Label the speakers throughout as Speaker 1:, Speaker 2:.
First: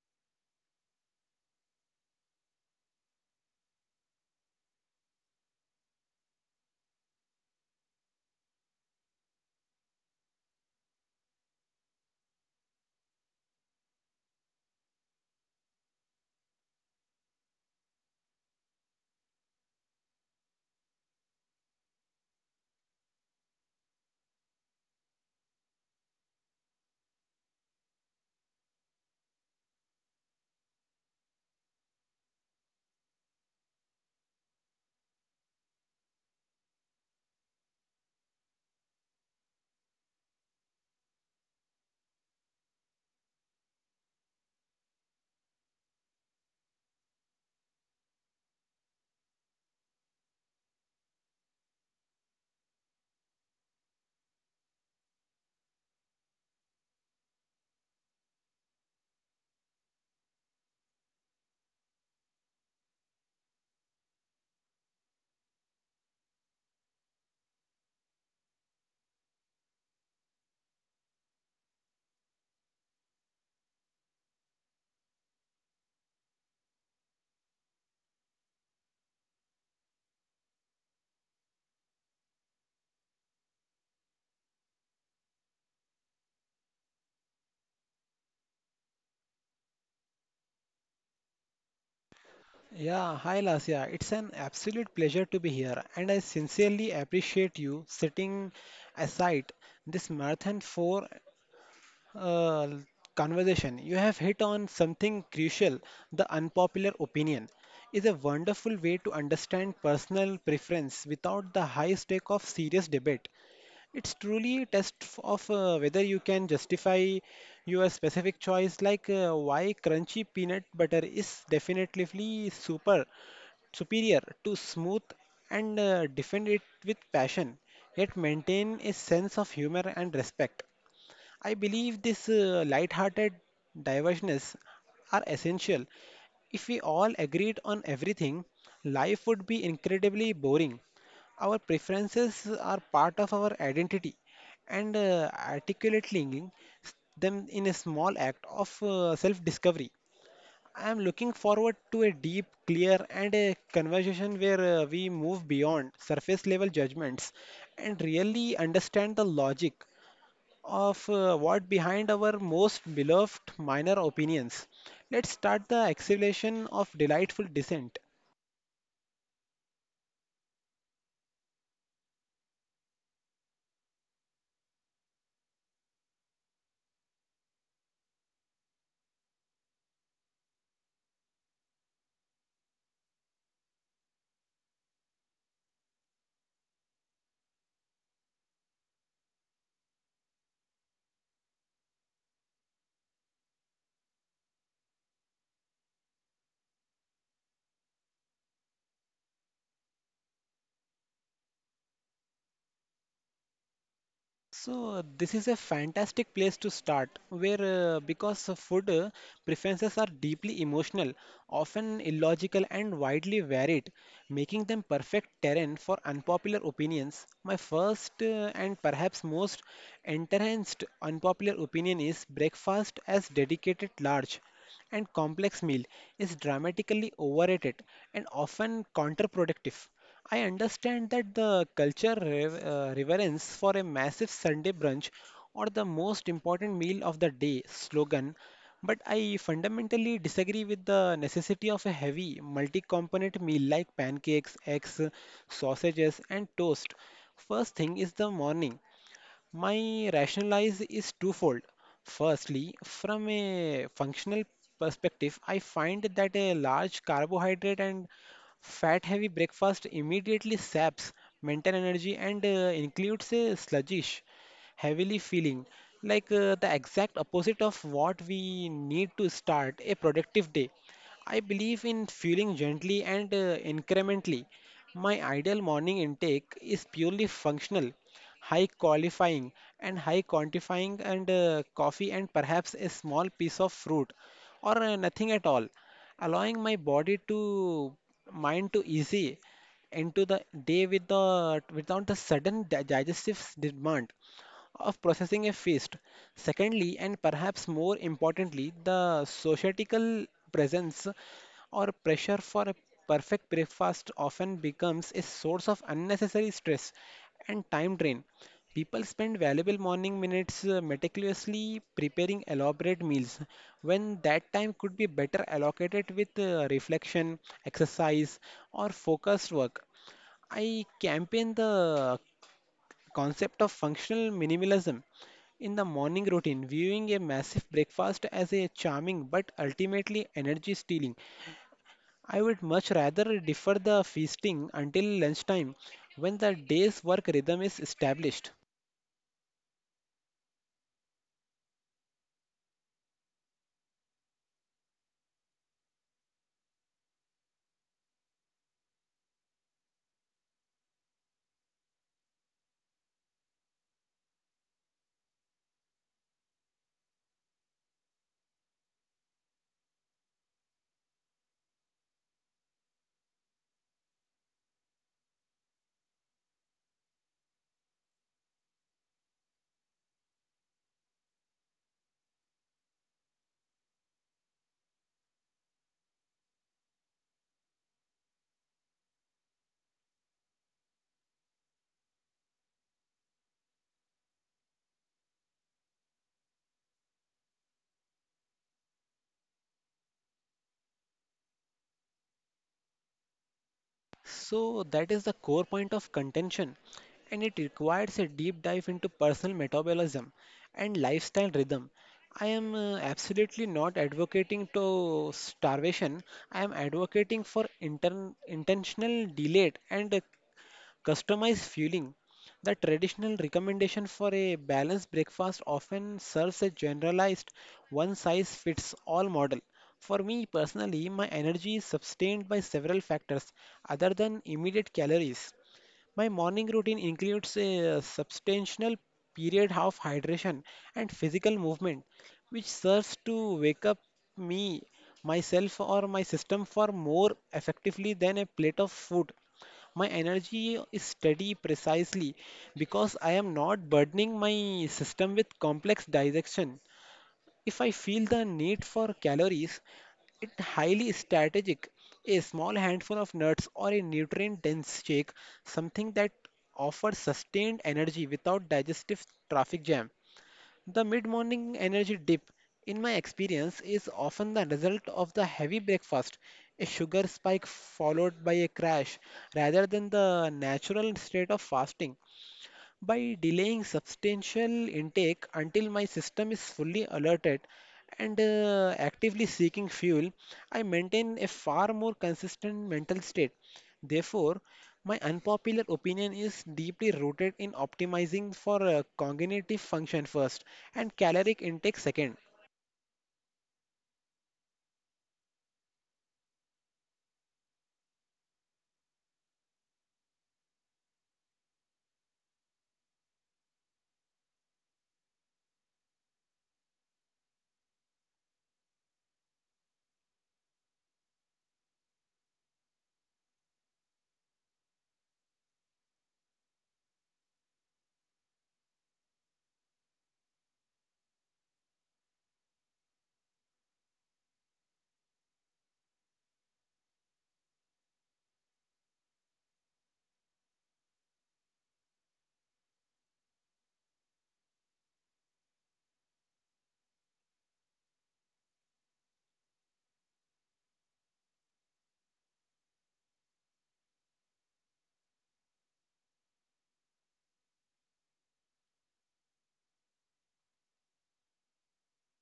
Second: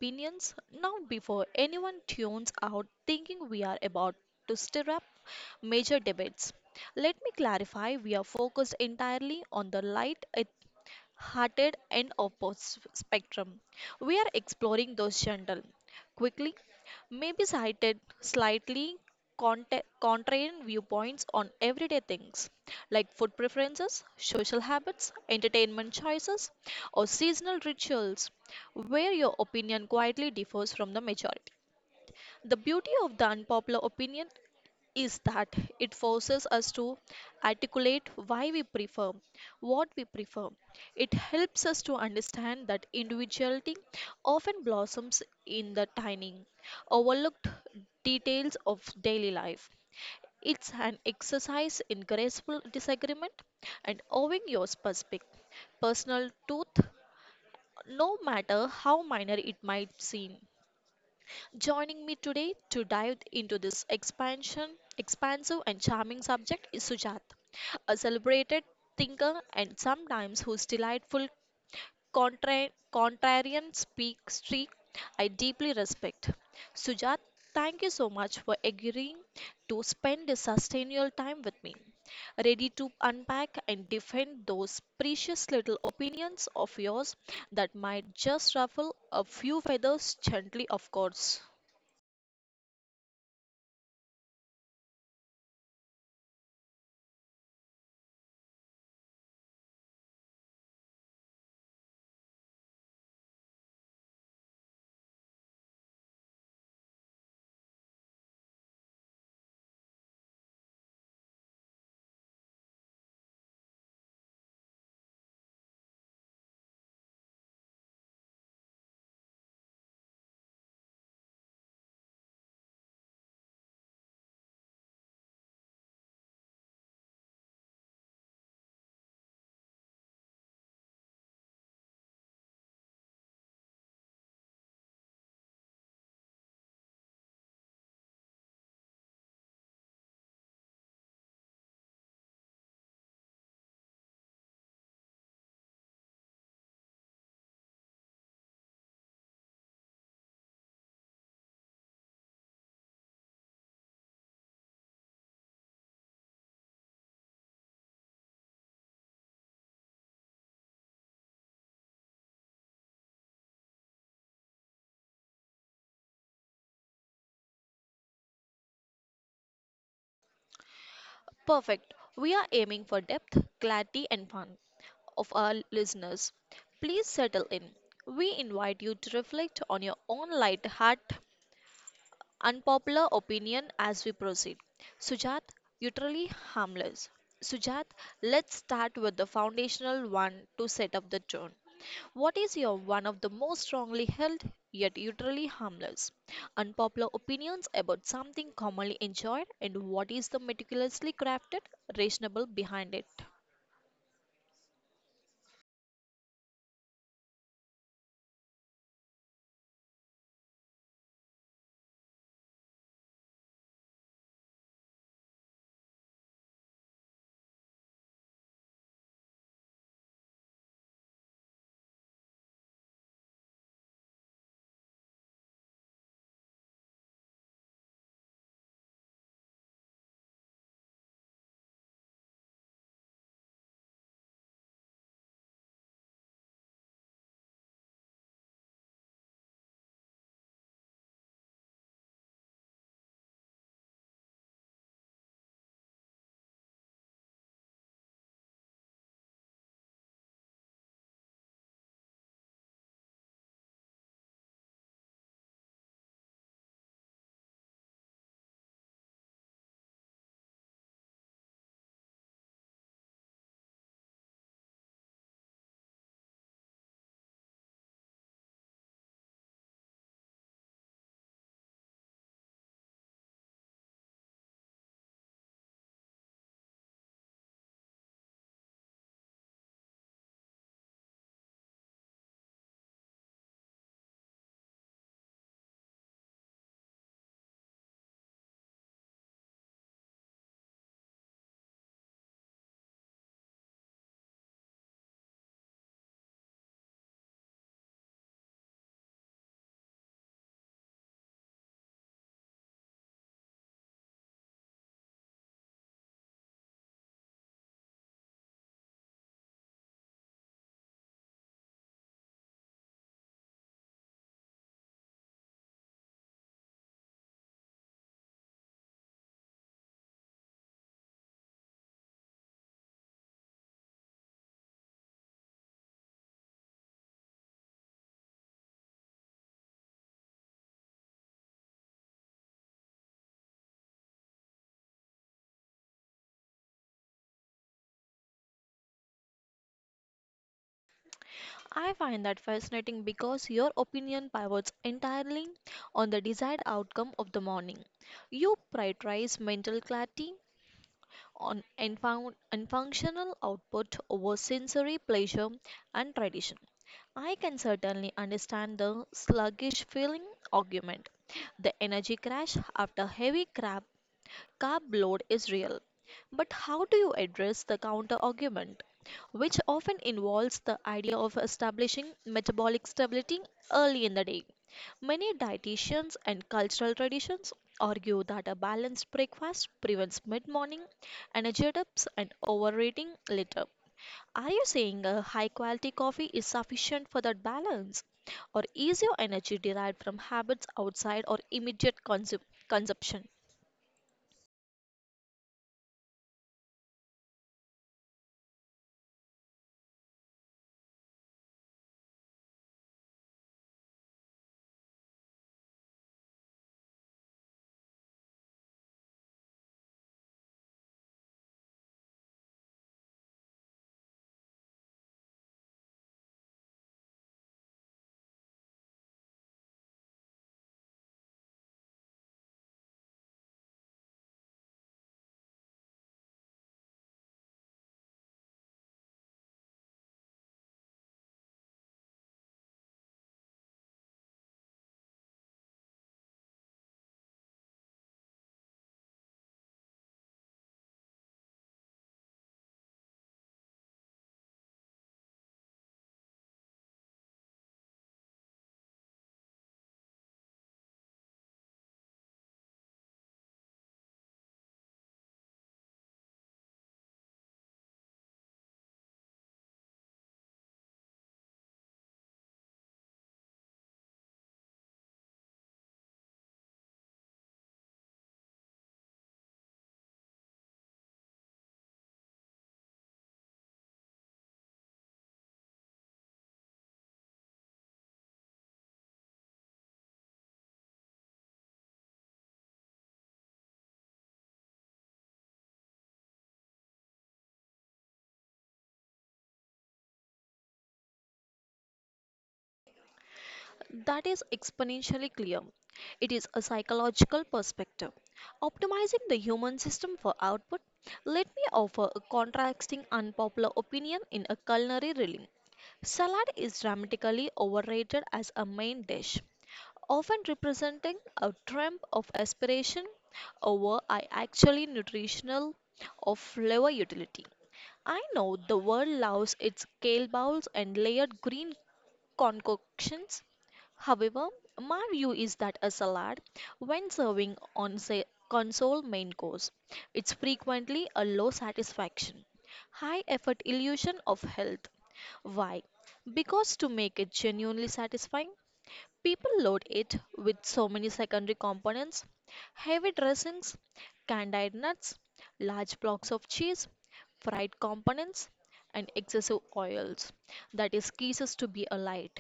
Speaker 1: opinions. Now, before anyone tunes out thinking we are about to stir up major debates, let me clarify we are focused entirely on the light hearted and opposite spectrum. We are exploring those gentle, quickly, maybe cited slightly contrarian viewpoints on everyday things like food preferences, social habits, entertainment choices, or seasonal rituals, where your opinion quietly differs from the majority. The beauty of the unpopular opinion is that it forces us to articulate why we prefer what we prefer. It helps us to understand that individuality often blossoms in the tiny, overlooked details of daily life. It's an exercise in graceful disagreement and owning your specific personal truth, no matter how minor it might seem. Joining me today to dive into this expansive and charming subject is Sujat, a celebrated thinker and sometimes whose delightful contrarian speak streak I deeply respect. Sujat, thank you so much for agreeing to spend this sustainable time with me, ready to unpack and defend those precious little opinions of yours that might just ruffle a few feathers gently, of course.
Speaker 2: Yeah, hi Lasya. It's an absolute pleasure to be here, and I sincerely appreciate you setting aside this marathon for uh, conversation. You have hit on something crucial. The unpopular opinion is a wonderful way to understand personal preference without the high stake of serious debate. It's truly a test of whether you can justify your specific choice, like why crunchy peanut butter is definitely superior to smooth and defend it with passion, yet maintain a sense of humor and respect. I believe this light-hearted diversions are essential. If we all agreed on everything, life would be incredibly boring. Our preferences are part of our identity, and articulating them in a small act of self-discovery. I am looking forward to a deep, clear, and a conversation where we move beyond surface level judgments and really understand the logic of what behind our most beloved minor opinions. Let's start the acceleration of delightful descent.
Speaker 1: Perfect. We are aiming for depth, clarity, and fun of our listeners. Please settle in. We invite you to reflect on your own light heart, unpopular opinion as we proceed. Sujat, utterly harmless. Sujat, let's start with the foundational one to set up the tone. What is your one of the most strongly held yet utterly harmless unpopular opinions about something commonly enjoyed and what is the meticulously crafted reasonable behind it?
Speaker 2: So this is a fantastic place to start, where because of food preferences are deeply emotional, often illogical and widely varied, making them perfect terrain for unpopular opinions. My first and perhaps most entrenched unpopular opinion is breakfast as dedicated large. And complex meal is dramatically overrated and often counterproductive. I understand that the culture reverence for a massive Sunday brunch or the most important meal of the day slogan, but I fundamentally disagree with the necessity of a heavy, multi component meal like pancakes, eggs, sausages, and toast. First thing is the morning. My rationalize is twofold. Firstly, from a functional perspective, I find that a large carbohydrate and fat-heavy breakfast immediately saps mental energy and includes a sluggish, heavily feeling, like the exact opposite of what we need to start a productive day. I believe in fueling gently and incrementally. My ideal morning intake is purely functional, high qualifying and high quantifying and coffee and perhaps a small piece of fruit or nothing at all, allowing my body to mind to easy into the day with the without the sudden digestive demand of processing a feast. Secondly, and perhaps more importantly, the societal presence or pressure for a perfect breakfast often becomes a source of unnecessary stress and time drain. People spend valuable morning minutes meticulously preparing elaborate meals when that time could be better allocated with reflection, exercise, or focused work. I campaign the concept of functional minimalism in the morning routine, viewing a massive breakfast as a charming but ultimately energy stealing. I would much rather defer the feasting until lunchtime when the day's work rhythm is established.
Speaker 1: I find that fascinating because your opinion pivots entirely on the desired outcome of the morning. You prioritize mental clarity on and found and functional output over sensory pleasure and tradition. I can certainly understand the sluggish feeling argument. The energy crash after heavy crab Carb load is real. But how do you address the counter argument, which often involves the idea of establishing metabolic stability early in the day? Many dietitians and cultural traditions argue that a balanced breakfast prevents mid morning energy dips and overeating later. Are you saying a high quality coffee is sufficient for that balance? Or is your energy derived from habits outside or immediate consumption?
Speaker 2: So that is the core point of contention, and it requires a deep dive into personal metabolism and lifestyle rhythm. I am absolutely not advocating to starvation. I am advocating for inter intentional delayed and customized fueling. The traditional recommendation for a balanced breakfast often serves a generalized one size fits all model. For me personally, my energy is sustained by several factors other than immediate calories. My morning routine includes a substantial period of hydration and physical movement, which serves to wake up me, myself, or my system for more effectively than a plate of food. My energy is steady precisely because I am not burdening my system with complex digestion. If I feel the need for calories, it's highly strategic. A small handful of nuts or a nutrient-dense shake, something that offers sustained energy without digestive traffic jam. The mid-morning energy dip, in my experience, is often the result of the heavy breakfast, a sugar spike followed by a crash, rather than the natural state of fasting by delaying substantial intake until my system is fully alerted and actively seeking fuel, I maintain a far more consistent mental state. Therefore, my unpopular opinion is deeply rooted in optimizing for cognitive function first and caloric intake second.
Speaker 1: That is exponentially clear. It is a psychological perspective. Optimizing the human system for output, let me offer a contrasting unpopular opinion in a culinary realm. Salad is dramatically overrated as a main dish, often representing a trump of aspiration over I actually nutritional or flavor utility. I know the world loves its kale bowls and layered green concoctions. However, my view is that a salad, when serving on say console main course, it's frequently a low satisfaction, high effort illusion of health. Why? Because to make it genuinely satisfying, people load it with so many secondary components heavy dressings, candied nuts, large blocks of cheese, fried components, and excessive oils that it ceases to be a light,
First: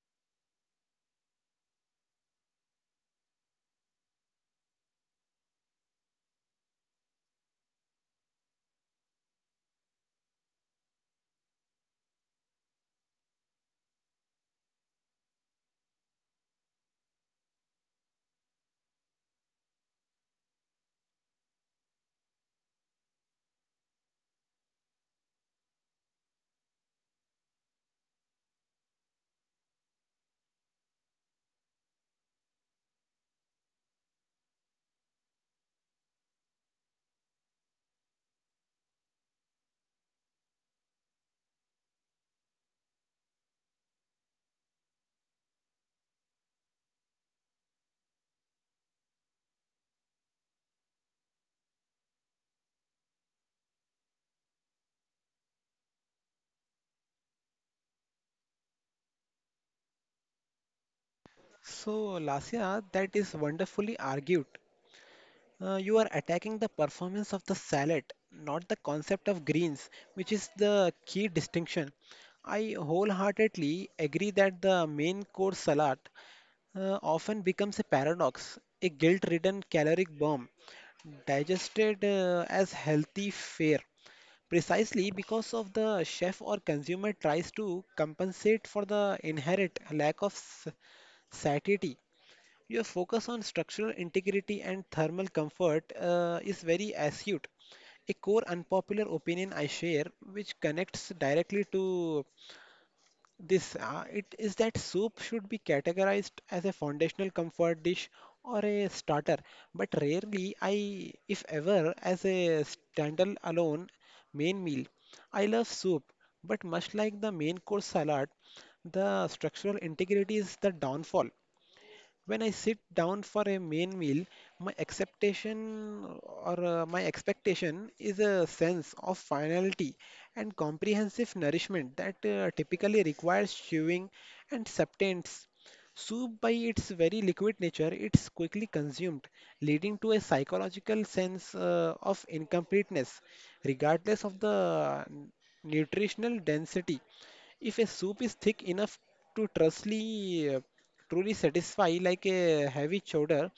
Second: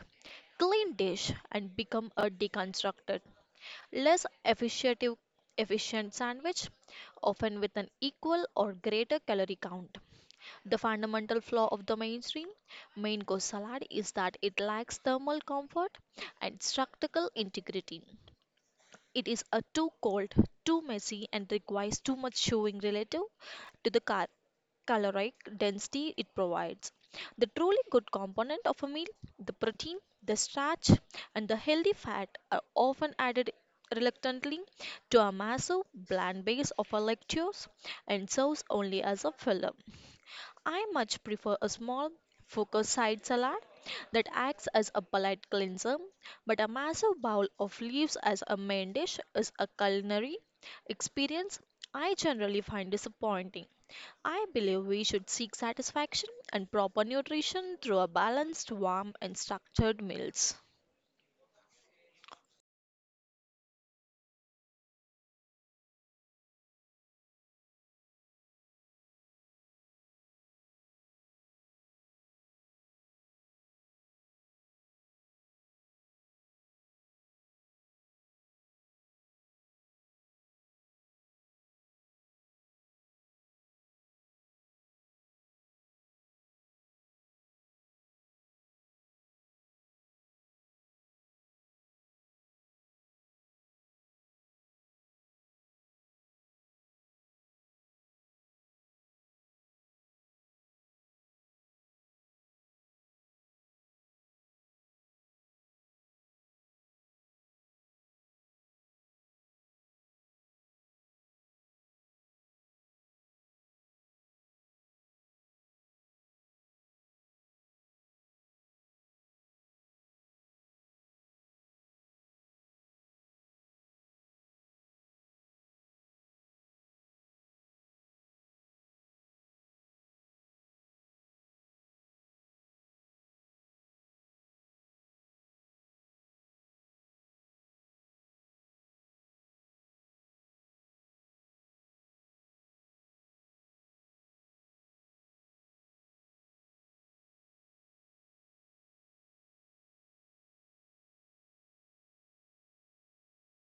Speaker 1: clean dish and become a deconstructed, less efficient, efficient sandwich, often with an equal or greater calorie count. The fundamental flaw of the mainstream main course salad is that it lacks thermal comfort and structural integrity. It is a too cold, too messy, and requires too much showing relative to the car caloric density it provides. The truly good component of a meal, the protein, the starch, and the healthy fat are often added reluctantly to a massive bland base of a lactose and serves only as a filler. I much prefer a small, focused side salad that acts as a palate cleanser but a massive bowl of leaves as a main dish is a culinary experience I generally find disappointing. I believe we should seek satisfaction and proper nutrition through a balanced, warm, and structured meals.
Speaker 2: So, Lasya, that is wonderfully argued. You are attacking the performance of the salad, not the concept of greens, which is the key distinction. I wholeheartedly agree that the main course salad often becomes a paradox, a guilt-ridden caloric bomb, digested as healthy fare, precisely because of the chef or consumer tries to compensate for the inherent lack of satiety. Your focus on structural integrity and thermal comfort is very astute. A core unpopular opinion I share, which connects directly to this, it is that soup should be categorized as a foundational comfort dish or a starter, but rarely, I, if ever, as a standalone main meal. I love soup, but much like the main course salad, the structural integrity is the downfall when I sit down for a main meal, my acceptation or my expectation is a sense of finality and comprehensive nourishment that typically requires chewing and substance. Soup, by its very liquid nature, it's quickly consumed, leading to a psychological sense of incompleteness, regardless of the nutritional density. If a soup is thick enough to trustly, truly satisfy, like a heavy chowder,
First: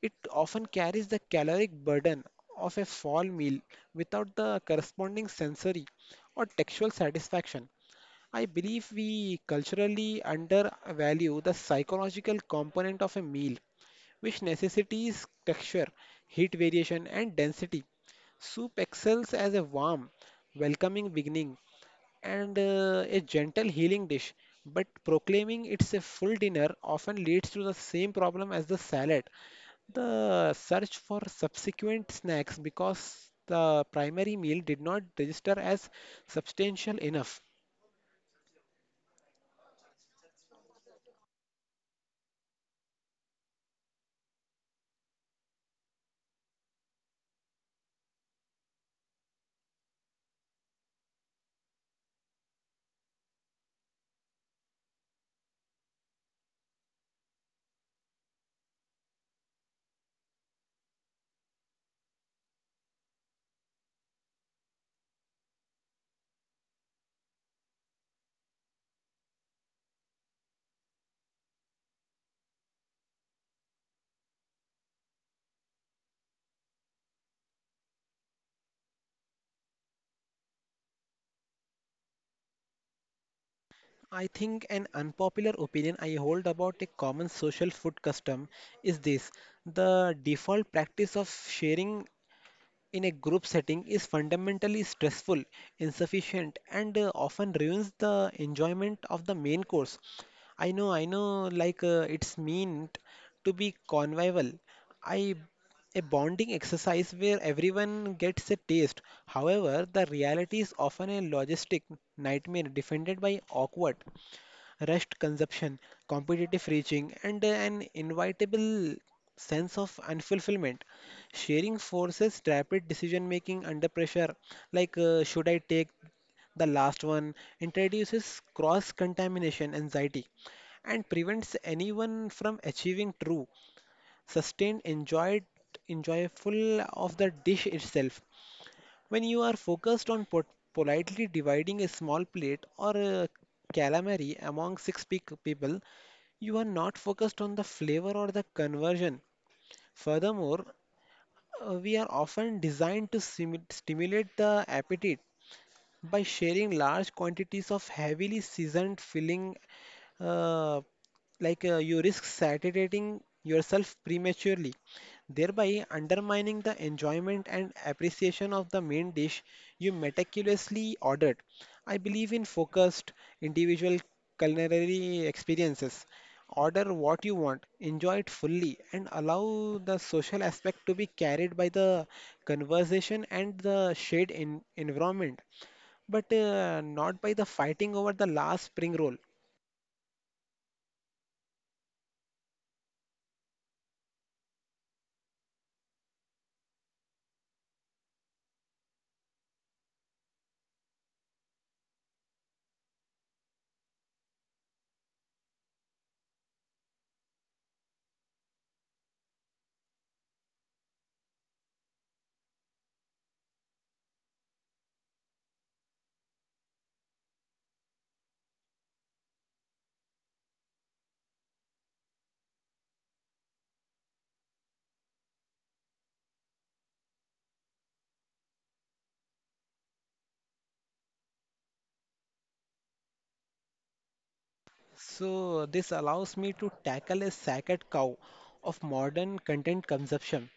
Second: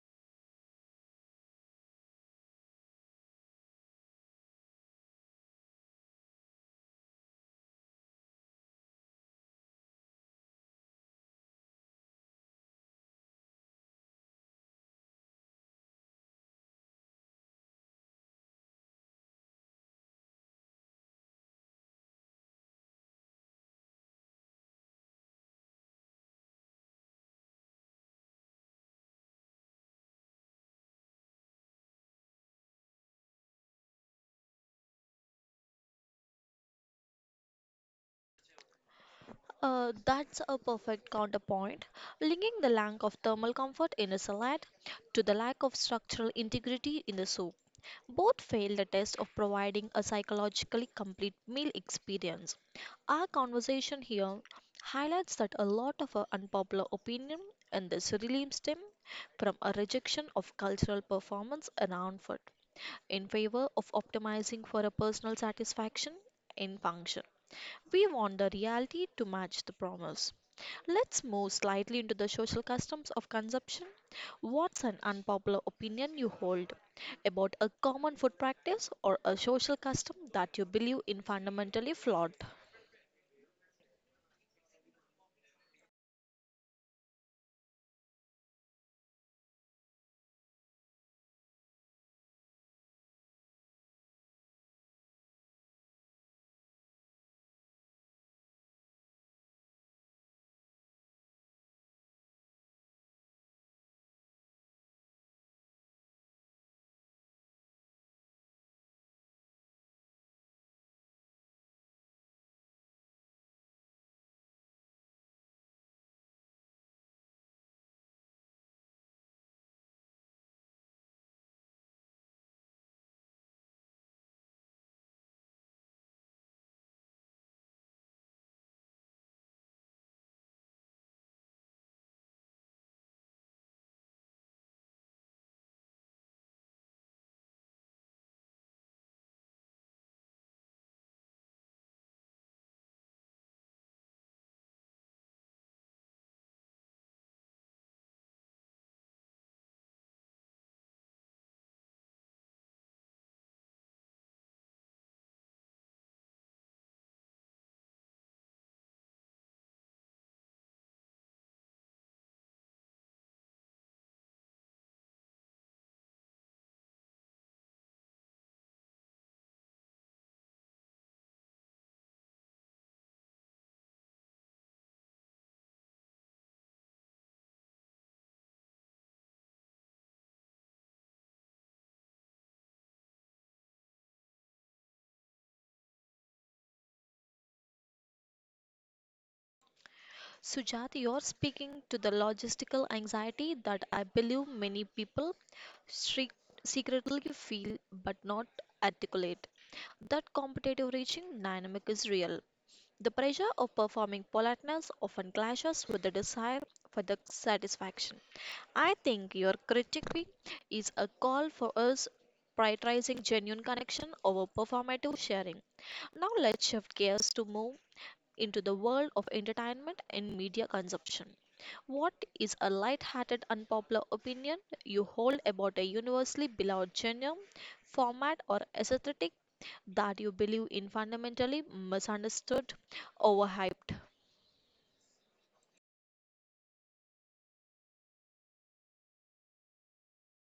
Speaker 2: it often carries the caloric burden of a full meal without the corresponding sensory or textual satisfaction. I believe we culturally undervalue the psychological component of a meal, which necessitates texture, heat variation, and density. Soup excels as a warm, welcoming beginning and a gentle healing dish. But proclaiming it's a full dinner often leads to the same problem as the salad. The search for subsequent snacks because the primary meal did not register as substantial enough.
Speaker 1: That's a perfect counterpoint, linking the lack of thermal comfort in a salad to the lack of structural integrity in the soup. Both fail the test of providing a psychologically complete meal experience. Our conversation here highlights that a lot of our unpopular opinion in this really stem from a rejection of cultural performance around food in favor of optimizing for a personal satisfaction in function. We want the reality to match the promise. Let's move slightly into the social customs of consumption. What's an unpopular opinion you hold about a common food practice or a social custom that you believe in fundamentally flawed?
Speaker 2: I think an unpopular opinion I hold about a common social food custom is this the default practice of sharing in a group setting is fundamentally stressful, insufficient, and often ruins the enjoyment of the main course. I know, like it's meant to be convivial. I a bonding exercise where everyone gets a taste. However, the reality is often a logistic nightmare defended by awkward, rushed consumption, competitive reaching, and an inevitable sense of unfulfillment. Sharing forces rapid decision making under pressure, like should I take the last one, introduces cross contamination anxiety and prevents anyone from achieving true, sustained, enjoyed, enjoyful of the dish itself. When you are focused on politely dividing a small plate or a calamari among six people, you are not focused on the flavor or the conversion. Furthermore, we are often designed to stimulate the appetite by sharing large quantities of heavily seasoned filling uh, like you risk saturating yourself prematurely, thereby undermining the enjoyment and appreciation of the main dish you meticulously ordered. I believe in focused individual culinary experiences. Order what you want, enjoy it fully, and allow the social aspect to be carried by the conversation and the shared environment but not by the fighting over the last spring roll.
Speaker 1: Sujat, you're speaking to the logistical anxiety that I believe many people stre- secretly feel but not articulate. That competitive reaching dynamic is real. The pressure of performing politeness often clashes with the desire for the satisfaction. I think your critique is a call for us prioritizing genuine connection over performative sharing. Now let's shift gears to move into the world of entertainment and media consumption. What is a light-hearted unpopular opinion you hold about a universally beloved genre, format, or aesthetic that you believe in fundamentally misunderstood, overhyped?
Speaker 2: So this allows me to tackle a sacred cow of modern content consumption.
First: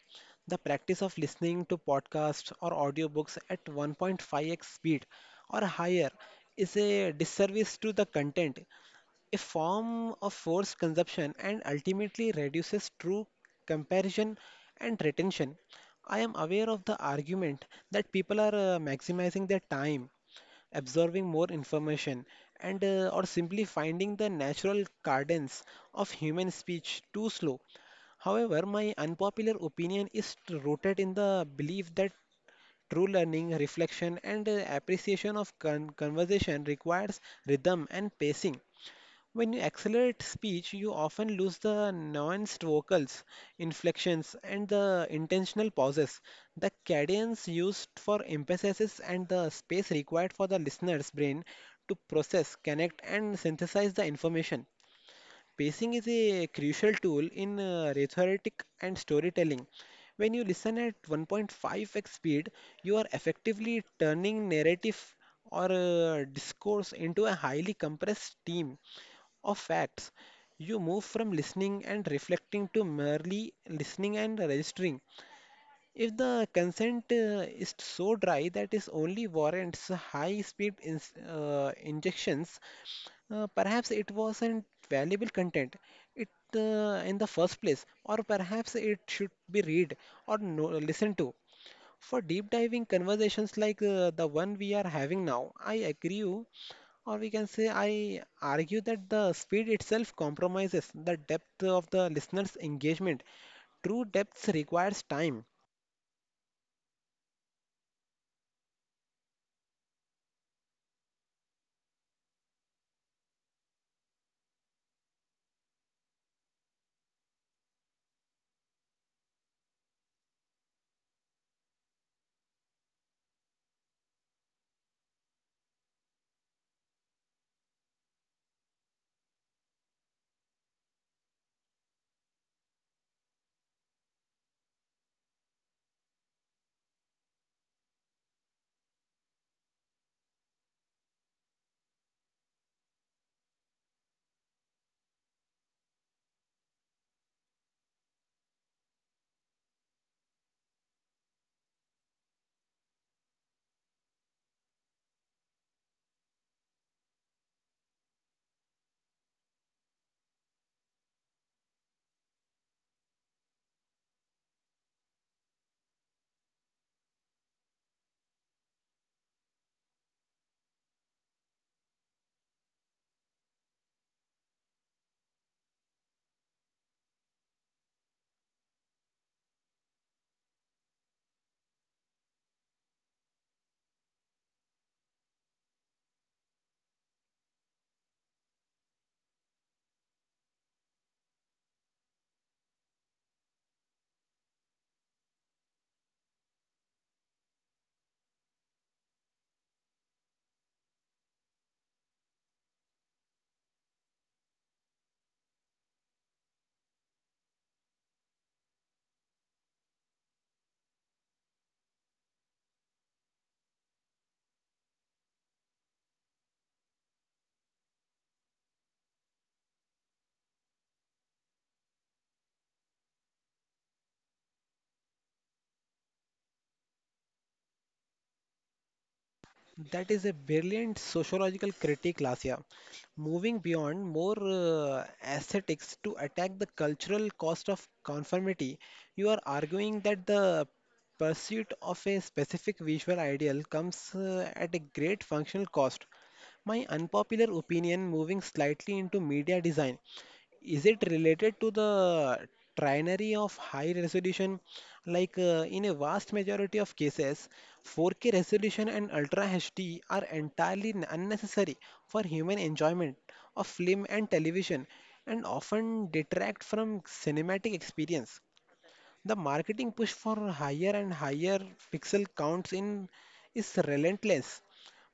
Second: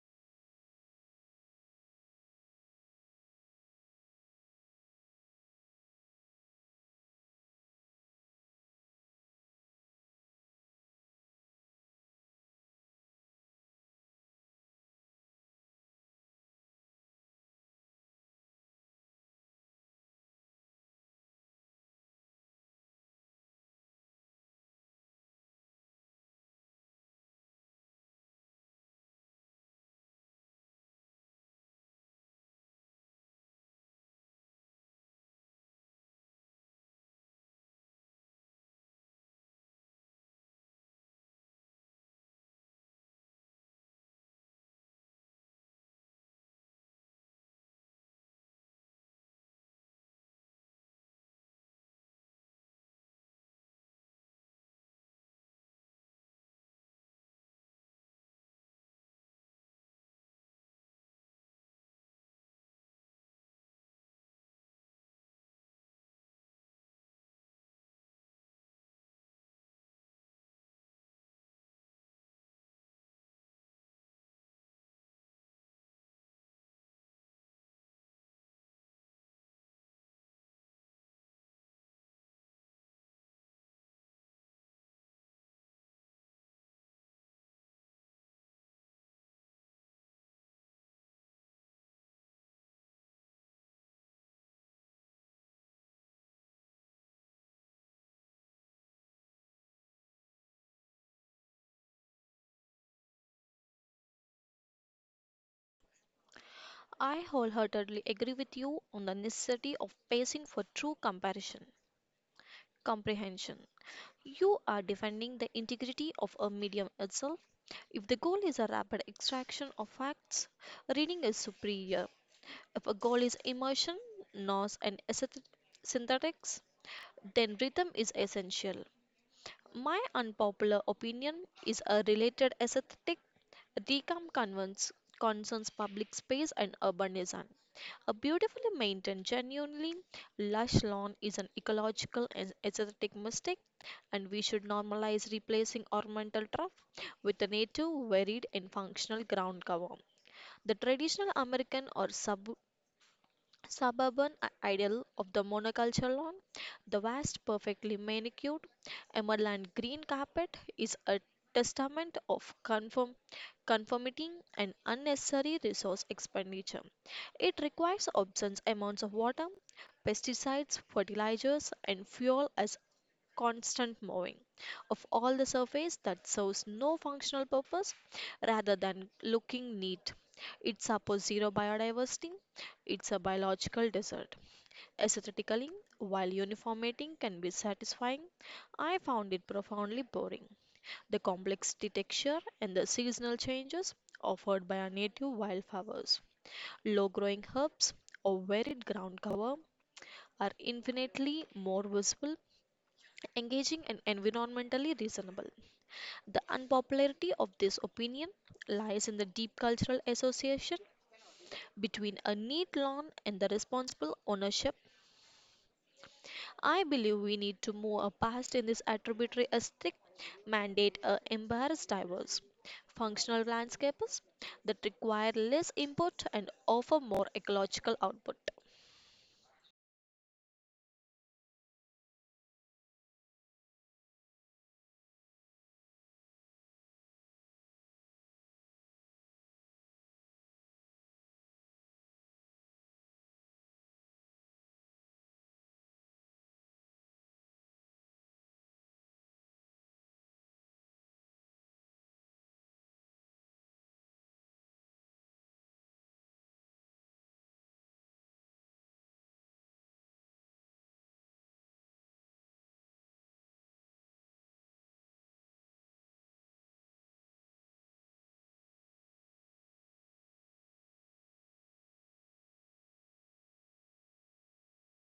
Speaker 2: The practice of listening to podcasts or audiobooks at 1.5x speed or higher is a disservice to the content, a form of forced consumption, and ultimately reduces true comparison and retention. I am aware of the argument that people are maximizing their time absorbing more information, and or simply finding the natural cadence of human speech too slow. However, my unpopular opinion is rooted in the belief that true learning, reflection, and appreciation of conversation requires rhythm and pacing. When you accelerate speech, you often lose the nuanced vocals, inflections, and the intentional pauses. The cadence used for emphasis and the space required for the listener's brain to process, connect, and synthesize the information. Pacing is a crucial tool in rhetoric and storytelling. When you listen at 1.5x speed, you are effectively turning narrative or discourse into a highly compressed stream of facts. You move from listening and reflecting to merely listening and registering. If the consent is so dry that it only warrants high-speed ins injections, perhaps it wasn't valuable content it in the first place, or perhaps it should be read or no, listened to. For deep diving conversations like the one we are having now, I agree, or we can say I argue that the speed itself compromises the depth of the listener's engagement. True depth requires time.
Speaker 1: I wholeheartedly agree with you on the necessity of pacing for true comprehension. You are defending the integrity of a medium itself. If the goal is a rapid extraction of facts, reading is superior. If a goal is emotion, noise, and synthetics, then rhythm is essential. My unpopular opinion is a related aesthetic. Recam convents concerns public space and urban design. A beautifully maintained, genuinely lush lawn is an ecological and aesthetic mistake, and we should normalize replacing ornamental turf with a native, varied, and functional ground cover. The traditional American or suburban ideal of the monoculture lawn, the vast, perfectly manicured emerald green carpet is a testament of conformity and unnecessary resource expenditure. It requires obscene amounts of water, pesticides, fertilizers, and fuel as constant mowing of all the surface that serves no functional purpose rather than looking neat. It supports zero biodiversity it's a biological desert. Aesthetically, while uniformating can be satisfying, I found it profoundly boring. The complex texture and the seasonal changes offered by our native wildflowers, low growing herbs, or varied ground cover are infinitely more visible, engaging, and environmentally reasonable. The unpopularity of this opinion lies in the deep cultural association between a neat lawn and the responsible ownership I believe we need to move past in this attributary aesthetic mandate embrace diverse functional landscapes that require less input and offer more ecological output.
Speaker 2: That is a brilliant sociological critique, Lasya. Moving beyond more aesthetics to attack the cultural cost of conformity, you are arguing that the pursuit of a specific visual ideal comes at a great functional cost. My unpopular opinion moving slightly into media design is it related to the trinary of high resolution? Like in a vast majority of cases, 4K resolution and Ultra HD are entirely unnecessary for human enjoyment of film and television and often detract from cinematic experience. The marketing push for higher and higher pixel counts in is relentless,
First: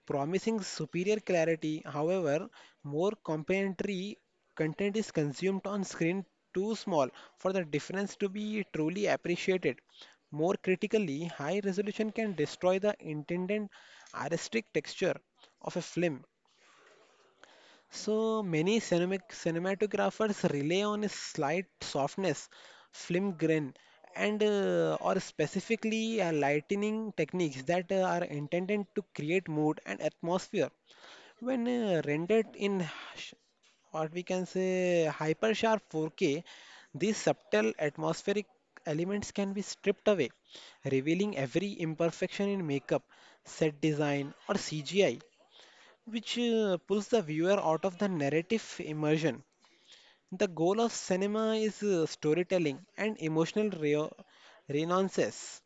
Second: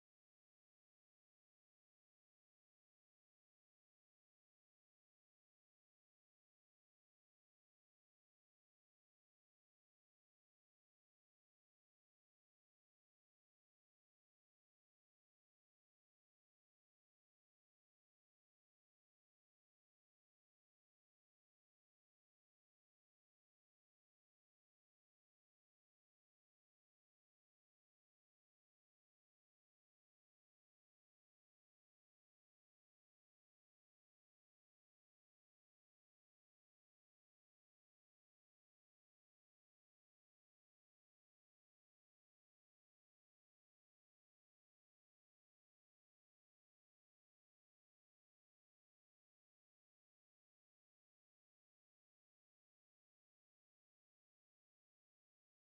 Speaker 2: promising superior clarity. However, more complementary content is consumed on screen too small for the difference to be truly appreciated. More critically, high resolution can destroy the intended artistic texture of a film, so many cinematographers rely on a slight softness, film grain, and or specifically lightning techniques that are intended to create mood and atmosphere. When rendered in h- what we can say hyper sharp 4K, these subtle atmospheric elements can be stripped away, revealing every imperfection in makeup, set design, or CGI, which pulls the viewer out of the narrative immersion. The goal of cinema is storytelling and renaissance,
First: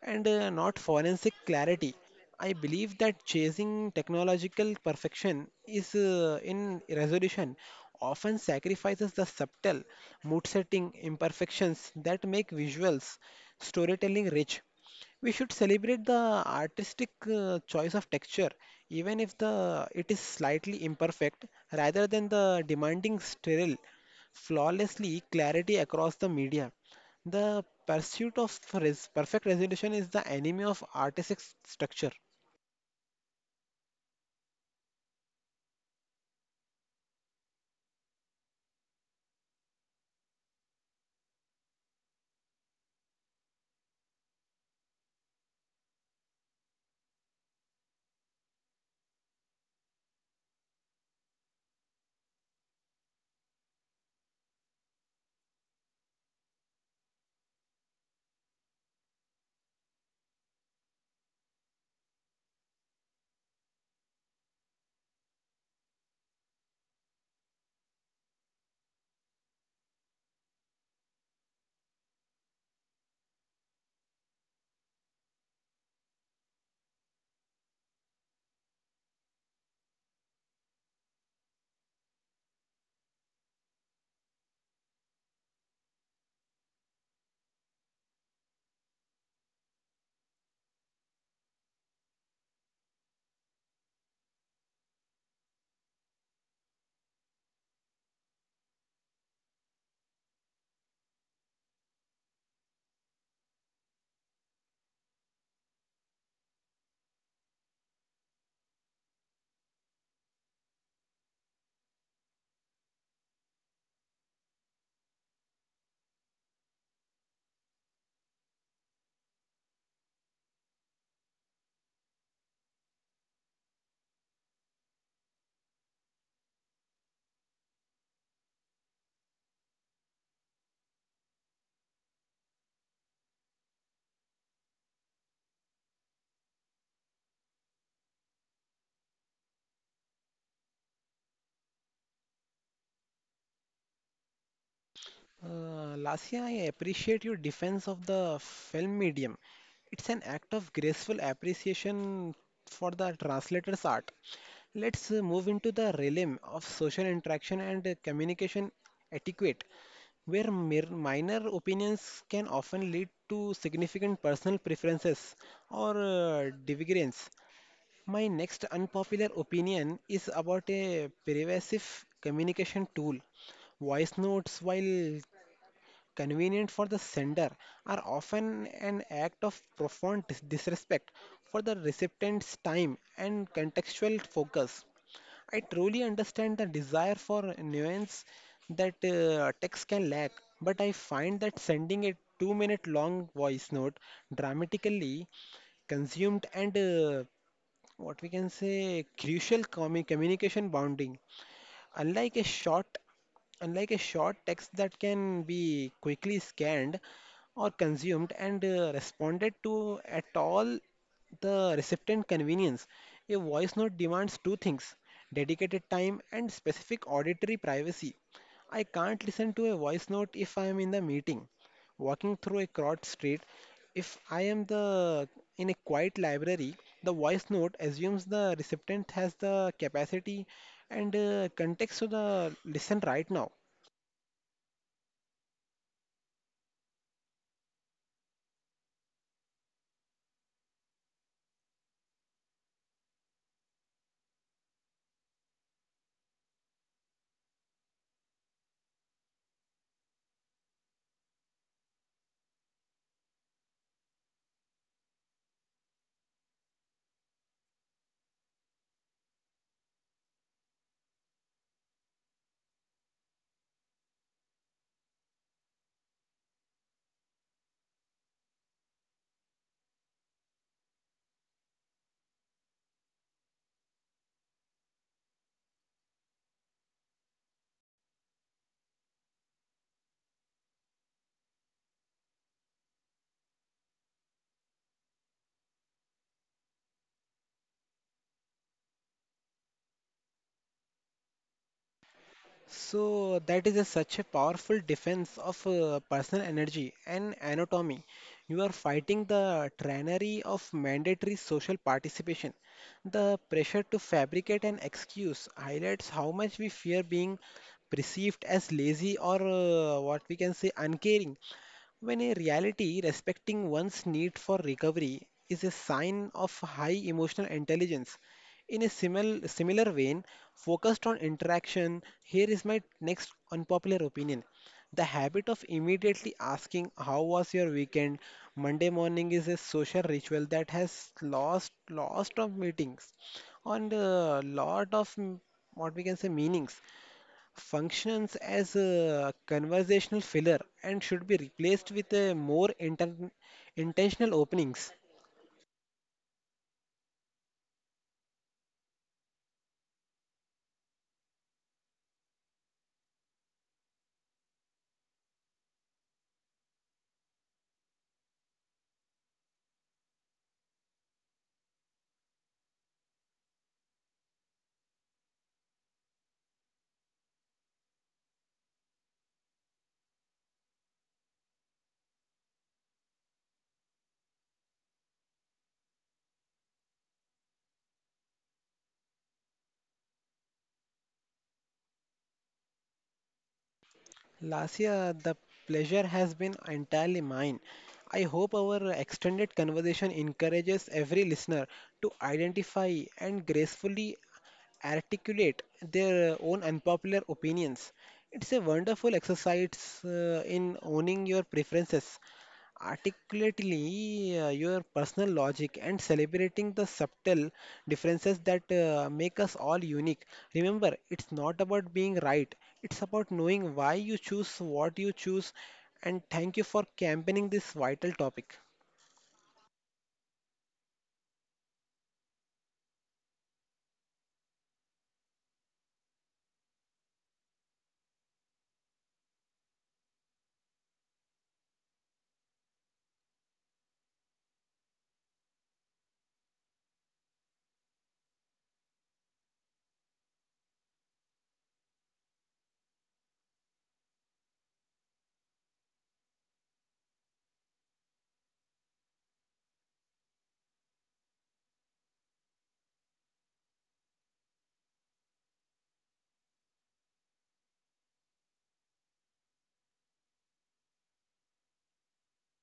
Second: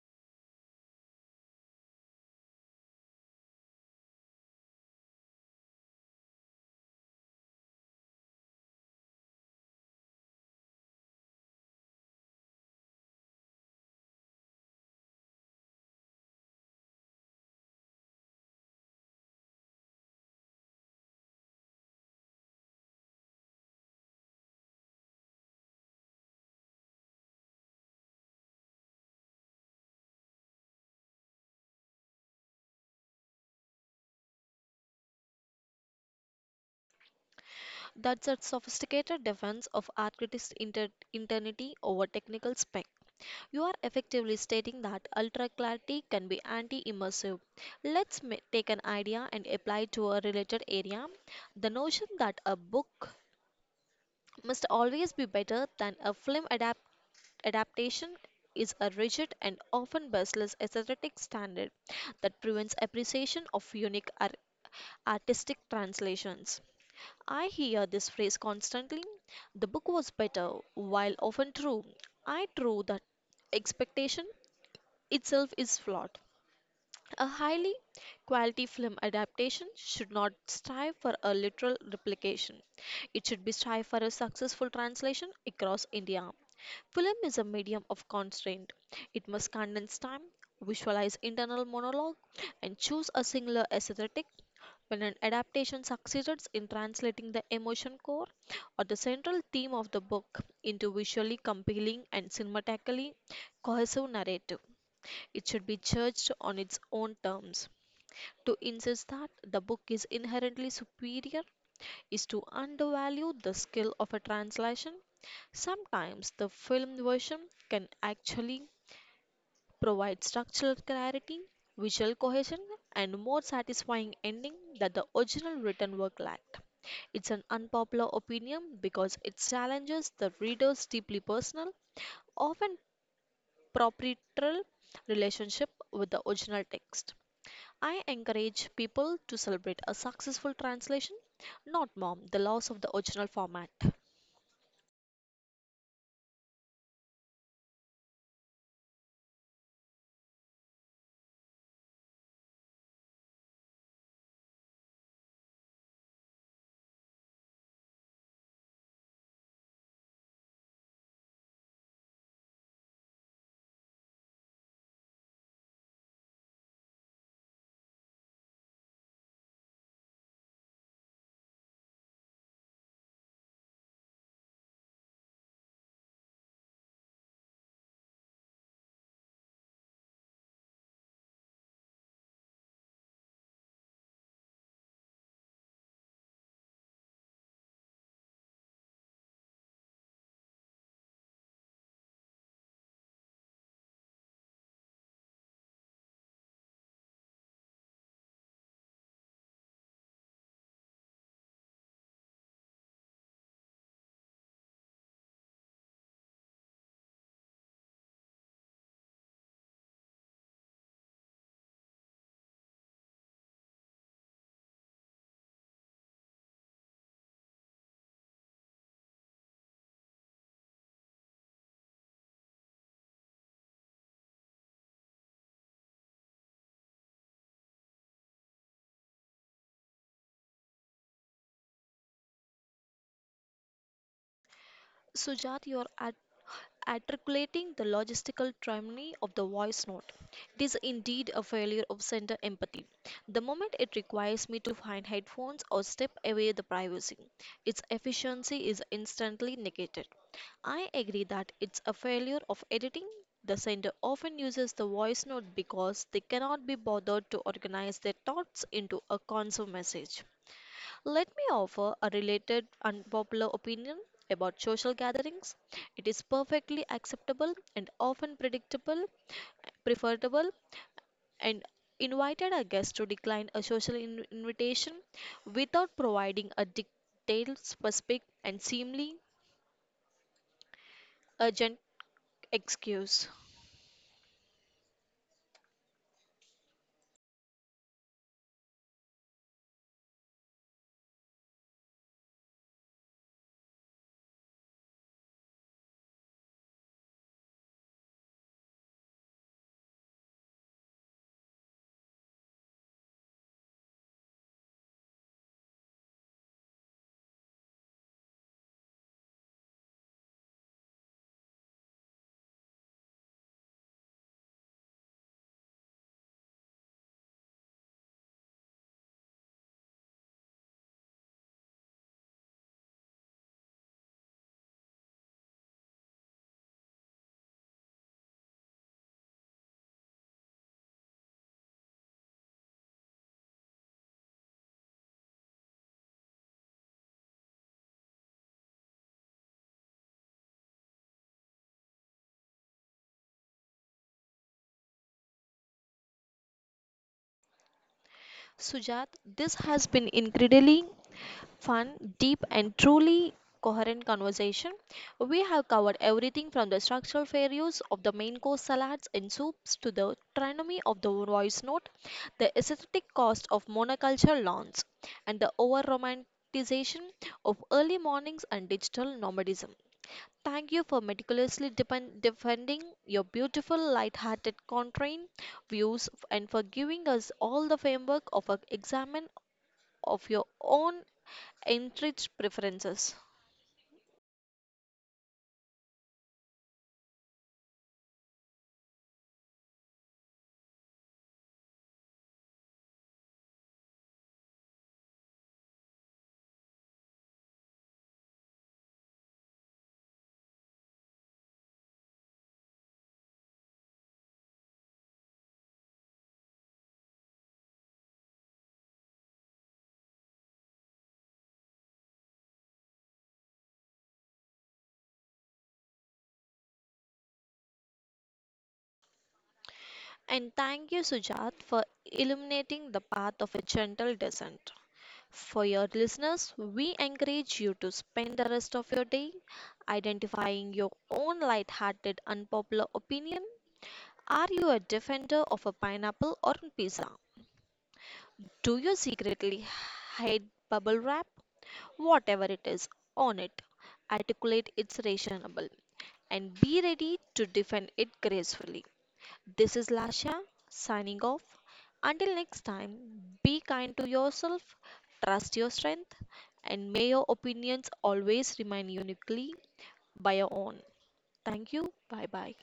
Speaker 2: and not forensic clarity. I believe that chasing technological perfection is in resolution often sacrifices the subtle mood setting imperfections that make visuals storytelling rich. We should celebrate the artistic choice of texture, even if the it is slightly imperfect, rather than the demanding sterile, flawlessly clarity across the media. The pursuit of res perfect resolution is the enemy of artistic structure.
Speaker 1: That's a sophisticated defense of architect's internity over technical spec. You are effectively stating that ultra clarity can be anti immersive. Let's take an idea and apply to a related area. The notion that a book must always be better than a film adaptation is a rigid and often baseless aesthetic standard that prevents appreciation of unique artistic translations. I hear this phrase constantly. The book was better, while often true. I true that expectation itself is flawed. A highly quality film adaptation should not strive for a literal replication. It should be strive for a successful translation across India. Film is a medium of constraint. It must condense time, visualize internal monologue, and choose a singular aesthetic. When an adaptation succeeds in translating the emotion core or the central theme of the book into visually compelling and cinematically cohesive narrative, it should be judged on its own terms. To insist that the book is inherently superior is to undervalue the skill of a translation. Sometimes the film version can actually provide structural clarity, visual cohesion, and more satisfying ending that the original written work lacked. It's an unpopular opinion because it challenges the reader's deeply personal, often proprietary relationship with the original text. I encourage people to celebrate a successful translation, not Mom, the loss of the original format.
Speaker 2: Lasya, I appreciate your defense of the film medium. It's an act of graceful appreciation for the translator's art. Let's move into the realm of social interaction and communication etiquette, where mere minor opinions can often lead to significant personal preferences or divergence. My next unpopular opinion is about a pervasive communication tool. Voice notes, while convenient for the sender, are often an act of disrespect for the recipient's time and contextual focus. I truly understand the desire for nuance that text can lack, but I find that sending a 2 minute long voice note dramatically consumed and what we can say communication bounding. Unlike a short Unlike a short text that can be quickly scanned or consumed and responded to at all the recipient convenience, a voice note demands two things: dedicated time and specific auditory privacy. I can't listen to a voice note if I am in the meeting, walking through a crowded street. If I am the in a quiet library, the voice note assumes the recipient has the capacity and context to the listen right now.
Speaker 1: Sujat, you are at articulating the logistical termini of the voice note. It is indeed a failure of center empathy. The moment it requires me to find headphones or step away the privacy, its efficiency is instantly negated. I agree that it's a failure of editing. The sender often uses the voice note because they cannot be bothered to organize their thoughts into a concise message. Let me offer a related unpopular opinion about social gatherings. It is perfectly acceptable and often predictable, preferable, and invited a guest to decline a social invitation without providing a detailed, specific, and seemingly urgent excuse.
Speaker 2: So that is a, such a powerful defense of personal energy and anatomy. You are fighting the tyranny of mandatory social participation. The pressure to fabricate an excuse highlights how much we fear being perceived as lazy or what we can say uncaring. When a reality respecting one's need for recovery is a sign of high emotional intelligence. In a similar vein, focused on interaction, here is my next unpopular opinion. The habit of immediately asking how was your weekend Monday morning is a social ritual that has lost of meetings on a lot of what we can say meanings functions as a conversational filler and should be replaced with a more intentional openings.
Speaker 1: Sujat, this has been incredibly fun, deep, and truly coherent conversation. We have covered everything from the structural fair use of the main course salads and soups to the trinomial of the voice note, the aesthetic cost of monoculture lawns, and the over romanticization of early mornings and digital nomadism. Thank you for meticulously defending your beautiful, light-hearted contrarian and for giving us all the framework of an examen of your own entrenched preferences.
Speaker 2: Lasia, the pleasure has been entirely mine. I hope our extended conversation encourages every listener to identify and gracefully articulate their own unpopular opinions. It's a wonderful exercise in owning your preferences articulately your personal logic and celebrating the subtle differences that make us all unique. Remember, it's not about being right, it's about knowing why you choose what you choose. And thank you for campaigning this vital topic.
Speaker 1: And thank you, Sujat, for illuminating the path of a gentle descent. For your listeners, we encourage you to spend the rest of your day identifying your own light hearted, unpopular opinion. Are you a defender of a pineapple or pizza? Do you secretly hate bubble wrap? Whatever it is, own it, articulate it's reasonable, and be ready to defend it gracefully. This is Lasha signing off. Until next time, be kind to yourself, trust your strength, and may your opinions always remain uniquely by your own. Thank you. Bye bye.